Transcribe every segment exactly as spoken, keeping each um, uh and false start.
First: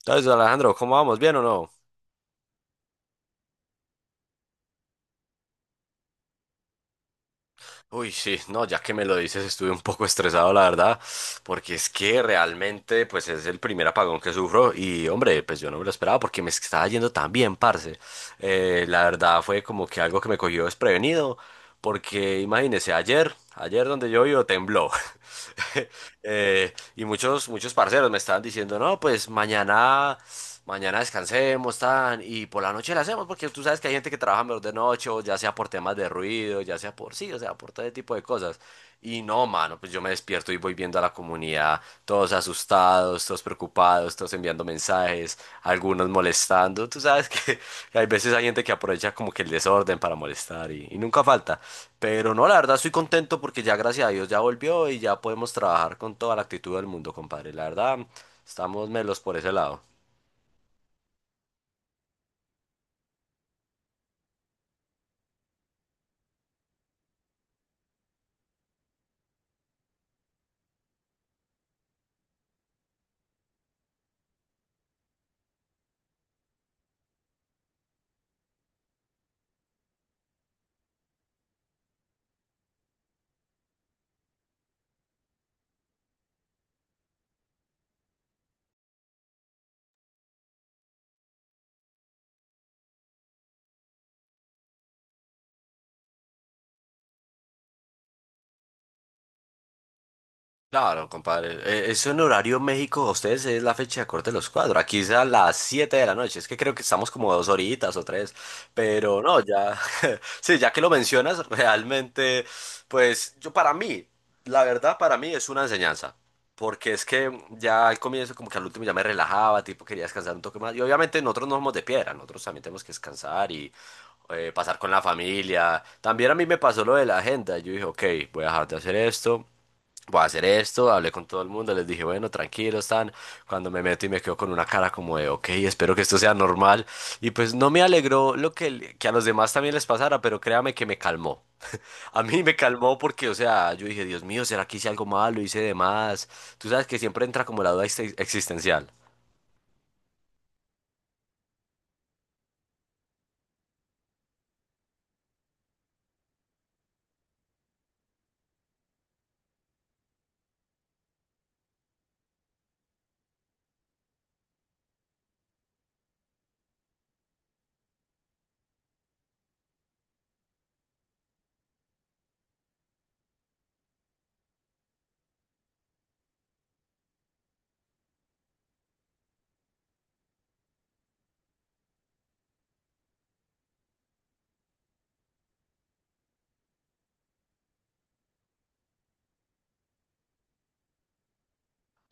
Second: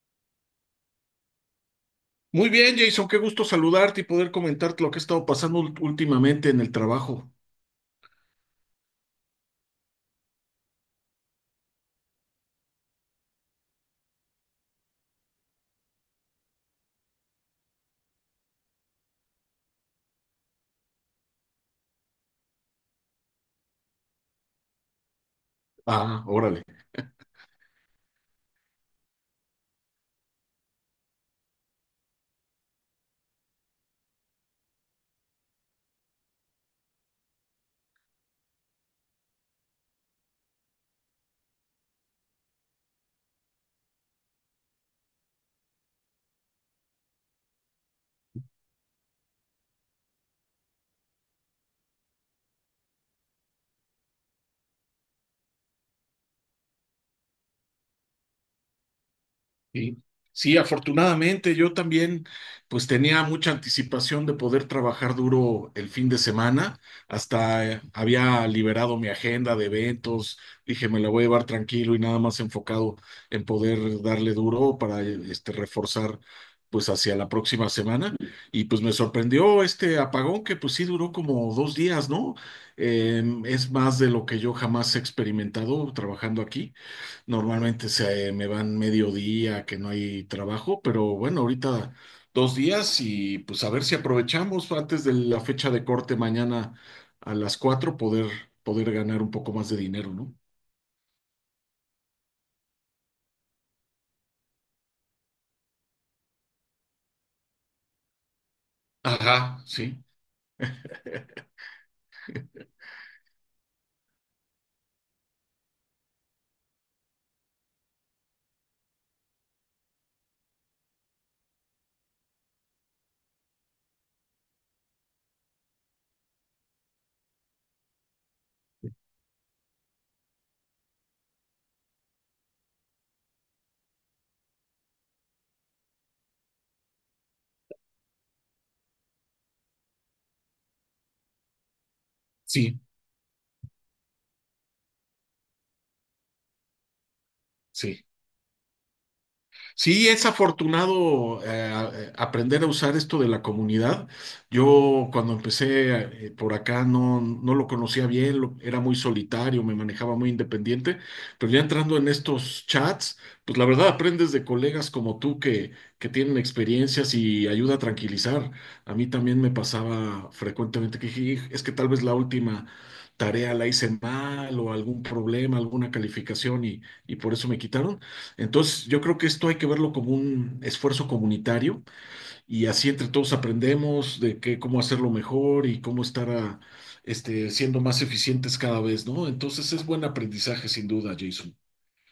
Entonces, Alejandro, ¿cómo vamos? ¿Bien o no? Muy bien, Jason, qué gusto saludarte y poder comentarte lo que ha estado pasando ult- últimamente en el trabajo. Uy, sí, no, ya que me lo dices, estuve un poco estresado, la verdad, porque es que realmente, pues es el primer apagón que sufro y, hombre, pues yo no me lo esperaba porque me estaba yendo tan bien, parce. Eh, la verdad fue como que algo que me cogió desprevenido porque imagínese, ayer, ayer donde yo vivo tembló. Ah, órale. Eh, y muchos, muchos parceros me estaban diciendo, no, pues mañana, mañana descansemos, tan, y por la noche la hacemos, porque tú sabes que hay gente que trabaja mejor de noche, o ya sea por temas de ruido, ya sea por sí, o sea, por todo ese tipo de cosas. Y no, mano, pues pues yo me despierto y voy viendo a la comunidad, todos asustados, todos preocupados, todos enviando mensajes, algunos molestando. Tú sabes que, que hay veces hay gente que aprovecha como que el desorden para molestar y, y nunca falta. Pero no, la verdad estoy contento porque ya gracias a Dios ya volvió y ya podemos trabajar con toda la actitud del mundo, compadre. La verdad, estamos melos por ese lado. Sí, sí, afortunadamente yo también pues tenía mucha anticipación de poder trabajar duro el fin de semana, hasta eh, había liberado mi agenda de eventos, dije me la voy a llevar tranquilo y nada más enfocado en poder darle duro para eh, este reforzar pues hacia la próxima semana y pues me sorprendió este apagón que pues sí duró como dos días, ¿no? Eh, es más de lo que yo jamás he experimentado trabajando aquí. Normalmente se me van mediodía, que no hay trabajo, pero bueno, ahorita dos días y pues a ver si aprovechamos antes de la fecha de corte mañana a las cuatro poder, poder ganar un poco más de dinero, ¿no? Claro, compadre. eh, Eso en horario México, a ustedes es la fecha de corte de los cuadros. Aquí es a las siete de la noche. Es que creo que estamos como dos horitas o tres. Pero no, Ajá, ya. sí, Sí, ya que lo mencionas, realmente, pues yo para mí, la verdad, para mí es una enseñanza. Porque es que ya al comienzo, como que al último ya me relajaba, tipo, quería descansar un toque más. Y obviamente nosotros no somos de piedra, nosotros también tenemos que descansar y eh, pasar con la familia. También a mí me pasó lo de la agenda. Yo dije, ok, voy a dejar de hacer esto, voy a hacer esto, hablé con todo el mundo, les dije, bueno, tranquilos, están, cuando me meto y me quedo con una cara como de, ok, espero que esto sea normal, y pues no me alegró lo que, que a los demás también les pasara, pero créame que me calmó. A mí me sí, calmó porque, o sea, yo dije, Dios mío, ¿será que hice algo malo? ¿Hice de más? Tú sabes que siempre entra como la duda sí. exi- existencial. Sí, es afortunado eh, aprender a usar esto de la comunidad. Yo cuando empecé eh, por acá no, no lo conocía bien, lo- era muy solitario, me manejaba muy independiente, pero ya entrando en estos chats, pues la verdad aprendes de colegas como tú que, que tienen experiencias y ayuda a tranquilizar. A mí también me pasaba frecuentemente que dije, "Hij, es que tal vez la última tarea la hice mal o algún problema, alguna calificación y, y por eso me quitaron. Entonces, yo creo que esto hay que verlo como un esfuerzo comunitario y así entre todos aprendemos de qué, cómo hacerlo mejor y cómo estar ah, este, siendo más eficientes cada vez, ¿no? Entonces, es buen aprendizaje sin duda, Jason.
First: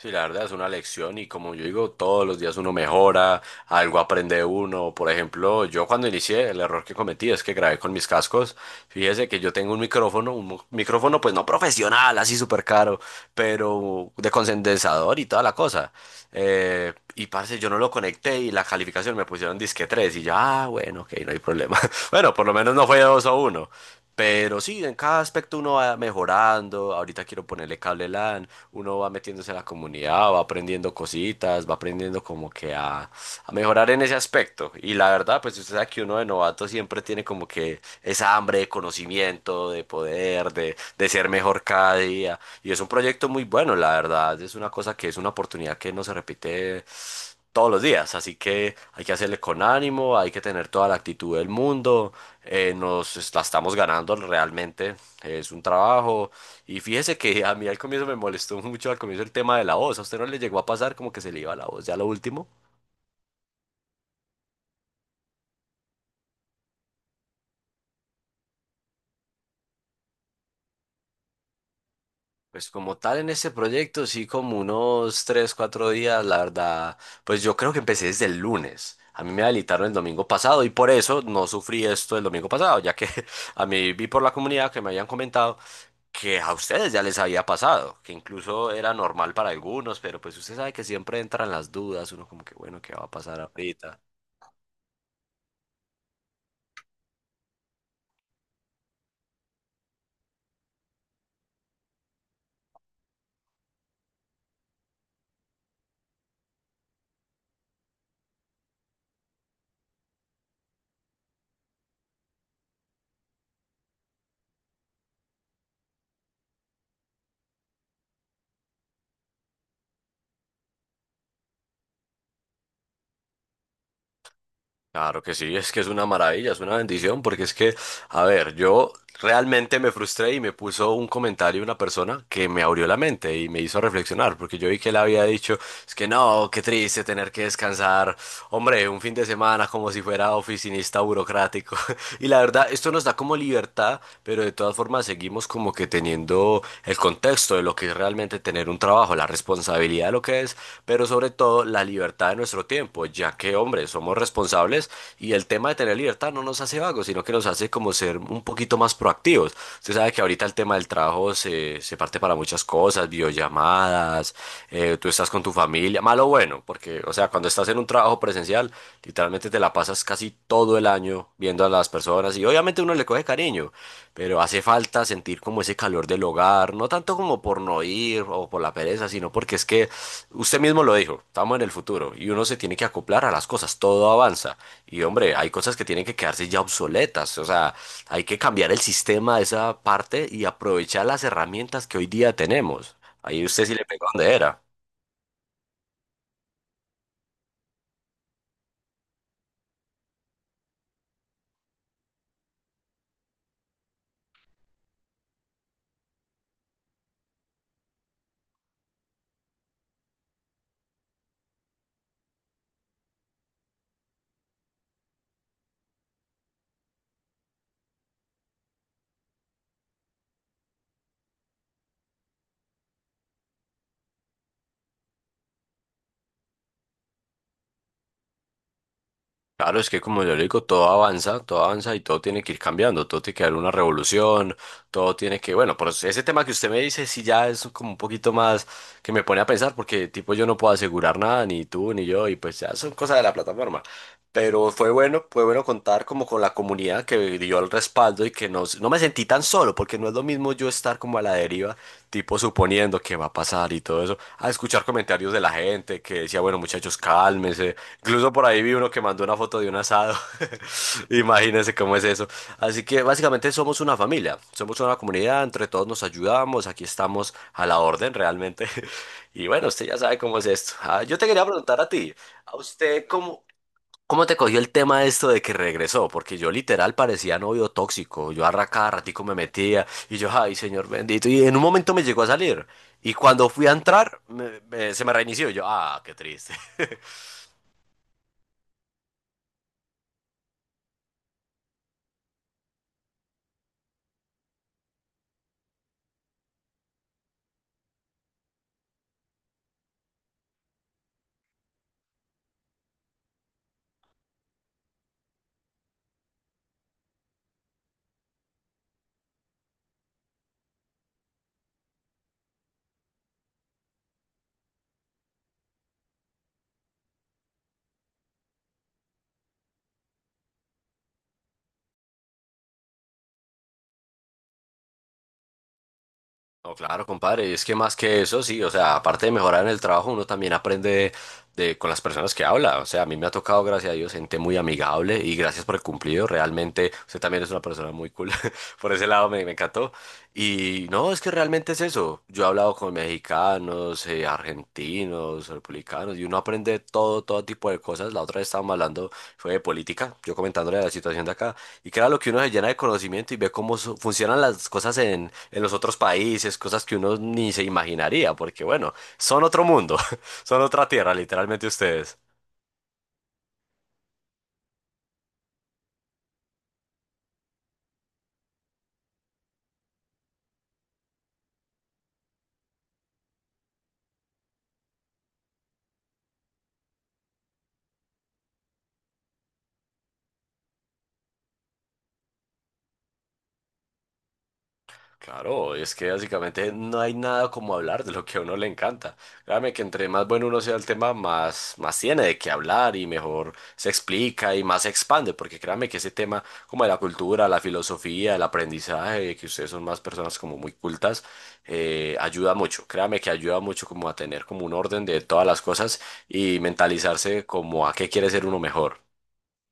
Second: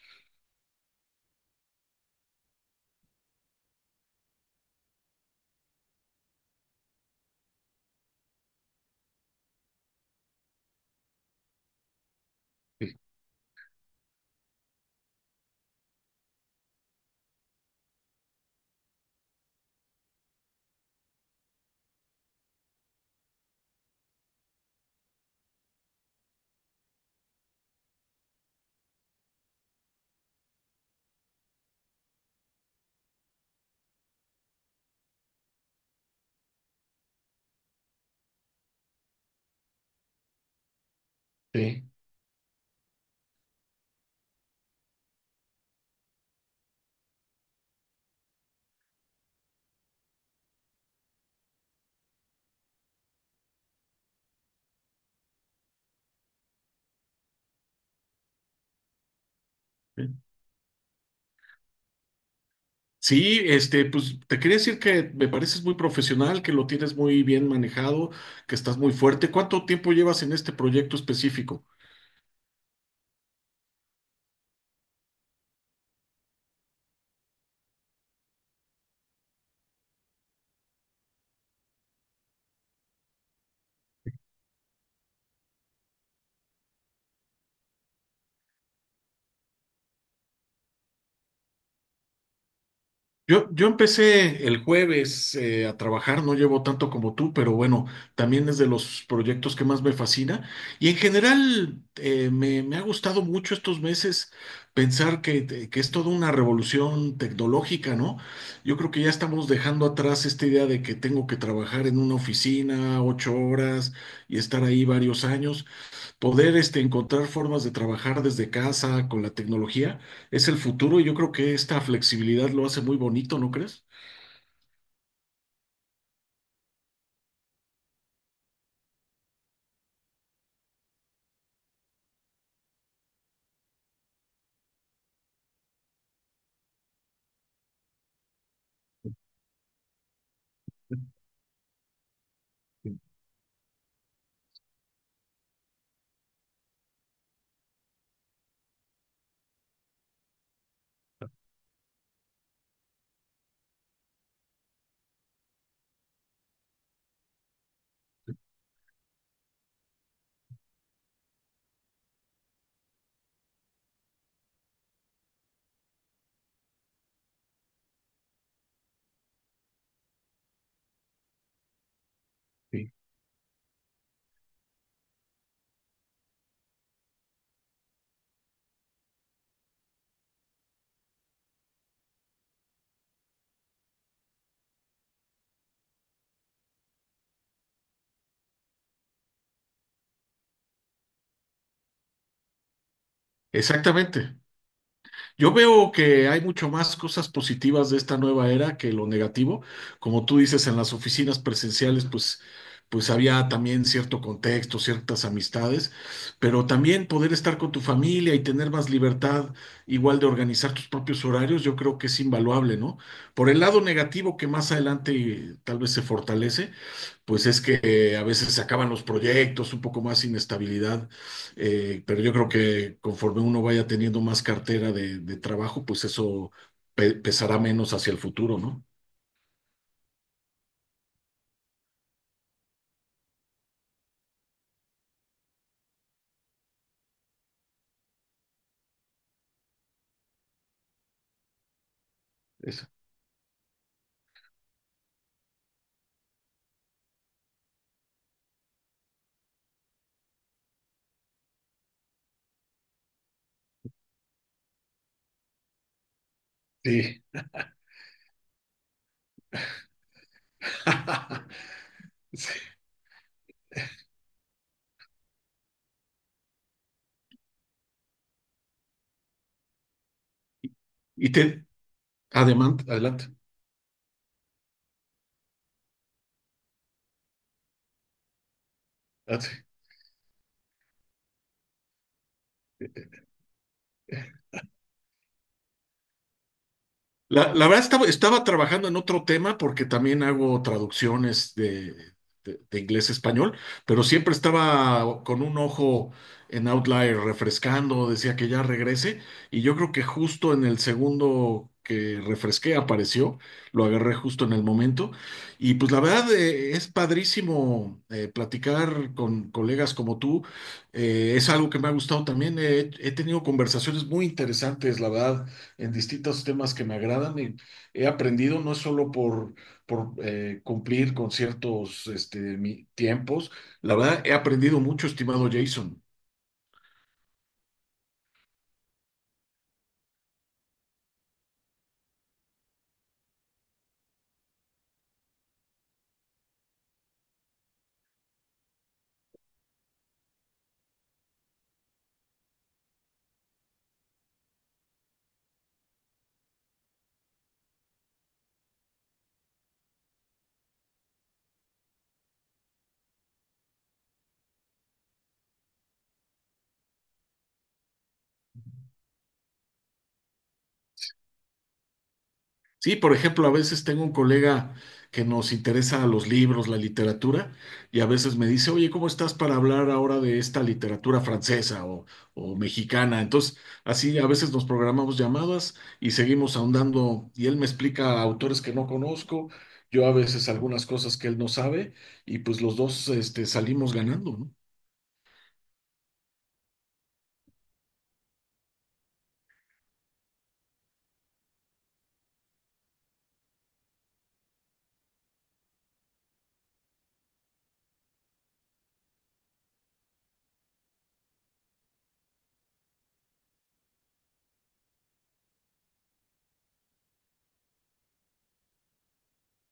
Sí, la verdad es una lección y como yo digo, todos los días uno mejora, algo aprende uno. Por ejemplo, yo cuando inicié, el error que cometí es que grabé con mis cascos. Fíjese que yo tengo un micrófono, un mo- micrófono pues no profesional, así súper Sí, caro, pero de condensador y toda la cosa. Eh, y parce, yo no lo conecté y la calificación me pusieron disque tres y yo, ah, bueno, ok, no hay problema. Bueno, por lo menos no fue dos o uno. Pero sí, en cada aspecto uno va mejorando. Ahorita quiero ponerle cable L A N. Uno va metiéndose a la comunidad, va aprendiendo cositas, va aprendiendo como que a, a mejorar en ese aspecto. Y la verdad, pues usted sabe que uno de novato siempre tiene como que esa hambre de conocimiento, de poder, de, de ser mejor sí, cada día. Y es un proyecto muy bueno, la verdad. Es una cosa que es una oportunidad que no se repite todos los días. Así que hay que hacerle con ánimo, hay que tener toda la actitud del mundo. Eh, nos la estamos ganando realmente, es un trabajo. Y fíjese que a mí al comienzo me molestó mucho al comienzo el tema de la voz. ¿A usted sí. no le llegó a pasar como que se le iba la voz ya lo último? Sí, este, pues te quería decir que me pareces muy profesional, que lo tienes muy bien manejado, que estás muy fuerte. ¿Cuánto tiempo llevas en este proyecto específico? Pues como tal en este proyecto, sí, como unos tres cuatro días, la verdad, pues yo creo que empecé desde el lunes. A mí me habilitaron el domingo pasado y por eso no sufrí esto el domingo pasado, ya que a mí vi por la comunidad que me habían comentado que a ustedes ya les había pasado, que incluso era normal para algunos, pero pues usted sabe que siempre entran las dudas, uno como que bueno, ¿qué va a pasar Yo, yo ahorita? empecé el jueves eh, a trabajar, no llevo tanto como tú, pero bueno, también es de los proyectos que más me fascina. Y en general eh, me, me ha gustado mucho estos meses pensar que, te- que es toda una revolución tecnológica, ¿no? Yo creo que ya estamos dejando atrás esta idea de que tengo que trabajar en una oficina ocho horas y estar ahí varios años. Poder este, encontrar formas de trabajar desde casa con la tecnología es el futuro y yo creo que esta flexibilidad lo hace muy bonito, ¿no crees? Claro que sí, es que es una maravilla, es una bendición, porque es que a ver, yo realmente me frustré y me puso un comentario una persona que me abrió la mente y me hizo reflexionar, porque yo vi que él había dicho, es que no, qué triste tener que descansar, hombre, un fin de semana como si fuera oficinista burocrático. Y la verdad, esto Sí, nos da como libertad, pero de todas formas seguimos como que teniendo el contexto de lo que es realmente tener un trabajo, la responsabilidad de lo que es, pero sobre todo la libertad de nuestro tiempo, ya que, hombre, somos responsables y el tema de tener libertad no nos hace vagos, sino que nos hace como como ser un poquito más proactivos. Usted sabe que ahorita el tema del trabajo se, se parte para muchas cosas, videollamadas, eh, tú estás con tu familia, malo o bueno, porque, o sea, cuando estás en un trabajo presencial, literalmente te la pasas casi todo el año viendo a las personas y obviamente sí. uno le coge cariño, pero hace falta sentir como ese calor del hogar, no tanto como por no ir o por la pereza, sino porque es que usted mismo lo dijo, estamos en el futuro y uno se tiene que acoplar a las cosas, todo avanza y hombre, hay cosas que tienen que quedarse ya obsoletas, o sea, hay que cambiar el sistema de esa parte y aprovechar las herramientas que hoy día tenemos. Ahí usted sí le pegó donde Exactamente. era. Yo veo que hay mucho más cosas positivas de esta nueva era que lo negativo. Como tú dices, en las oficinas presenciales, pues, pues había también cierto contexto, ciertas amistades, pero también poder estar con tu familia y tener más libertad, igual de organizar tus propios horarios, yo creo que es invaluable, ¿no? Por el lado negativo que más adelante eh, tal vez se fortalece, pues es que eh, a veces se acaban los proyectos, un poco más inestabilidad, eh, pero yo creo que conforme uno vaya teniendo más cartera de, de trabajo, pues eso pe- pesará menos hacia el futuro, ¿no? Claro, es que como yo le digo, todo avanza, todo avanza y todo tiene que ir cambiando, todo tiene que haber una revolución, todo tiene que, bueno, por ese tema que usted me dice sí ya es como un poquito más que me pone a pensar porque tipo yo no puedo asegurar nada, ni tú ni yo, y pues ya Eso. son cosas de la plataforma. Pero fue bueno, fue bueno contar como con la comunidad que dio el respaldo y que no, no me sentí tan solo, porque no es lo mismo yo estar como a la deriva, tipo suponiendo qué va a pasar y todo eso, a escuchar comentarios de la gente que decía, bueno, muchachos, Sí. cálmense. Incluso por ahí vi uno que mandó una foto de un asado. Imagínense cómo es eso. Así que básicamente somos una familia, somos una comunidad, entre todos nos ayudamos, aquí estamos a la orden realmente. Y bueno, usted ya sabe cómo es esto. Ah, yo te Y quería te, preguntar a ti, ¿a adelante, usted adelante. cómo, ¿cómo te cogió el tema de esto de que regresó? Porque yo literal parecía novio tóxico. Yo arra cada ratico me Ah, sí. metía y yo, ay, señor bendito. Y en un momento me llegó a salir. Y cuando fui a entrar, me- me- se me reinició. y Yo, ah, qué triste. La, la verdad estaba, estaba trabajando en otro tema porque también hago traducciones de, de- de inglés a español, pero siempre estaba con un ojo en Outlier refrescando, decía que ya regrese y yo creo que justo en el segundo que refresqué apareció, lo agarré justo en el momento y pues la verdad eh, es padrísimo eh, platicar con colegas como tú, eh, es algo que me ha gustado también, he he tenido conversaciones muy interesantes, la verdad en distintos temas que me agradan y he aprendido no es solo por, por eh, cumplir con ciertos este, mi- tiempos, la verdad he aprendido mucho, estimado Jason. No, claro, compadre, y es que más que eso, sí, o sea, aparte de mejorar en el trabajo, uno también aprende de, con las personas que habla, o sea, a mí me ha tocado, gracias a Dios, gente muy amigable y gracias por el cumplido, realmente, usted también es una persona muy cool, por ese lado me, me encantó, y no, es que realmente es eso, yo he hablado con mexicanos, eh, argentinos, republicanos, y uno aprende todo, todo tipo de cosas, la otra vez estábamos hablando, fue de política, yo comentándole la situación de acá, y que era lo que uno se llena de conocimiento y ve cómo su- funcionan las cosas en los otros países, cosas que uno ni se imaginaría, porque bueno, son otro mundo, son otra tierra, literalmente ustedes. Sí, por ejemplo, a veces tengo un colega que nos interesa los libros, la literatura, y a veces me dice, oye, ¿cómo estás para hablar ahora de esta literatura francesa o, o mexicana? Entonces, así a veces nos programamos llamadas y seguimos ahondando, y él me explica autores que no conozco, yo a veces algunas cosas que él no sabe, y pues los dos, este, salimos ganando, ¿no? Claro, es que básicamente no hay nada como hablar de lo que a uno le encanta. Créame que entre más bueno uno sea el tema, más, más tiene de qué hablar y mejor se explica y más se expande, porque créame que ese tema como de la cultura, la filosofía, el aprendizaje, que ustedes son más personas como muy cultas, eh, ayuda mucho. Créame que ayuda mucho como a tener como un orden de todas las cosas y mentalizarse como a qué quiere ser uno mejor.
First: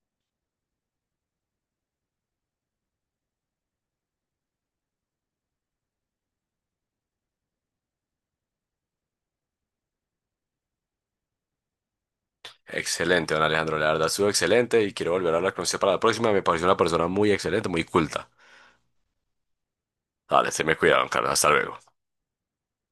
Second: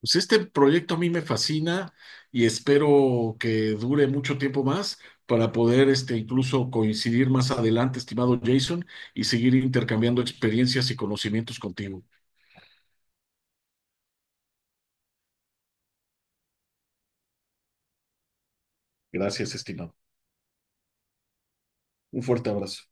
Pues este proyecto a mí me fascina y espero que dure mucho tiempo más para poder este, incluso coincidir más adelante, estimado Jason, y seguir intercambiando experiencias y conocimientos contigo. Excelente, don Alejandro, la verdad estuvo excelente y quiero volver a hablar con usted para la próxima. Me pareció una persona muy excelente, muy culta. Gracias, estimado. Dale, se me cuidaban, Carlos. Hasta luego. Un fuerte abrazo.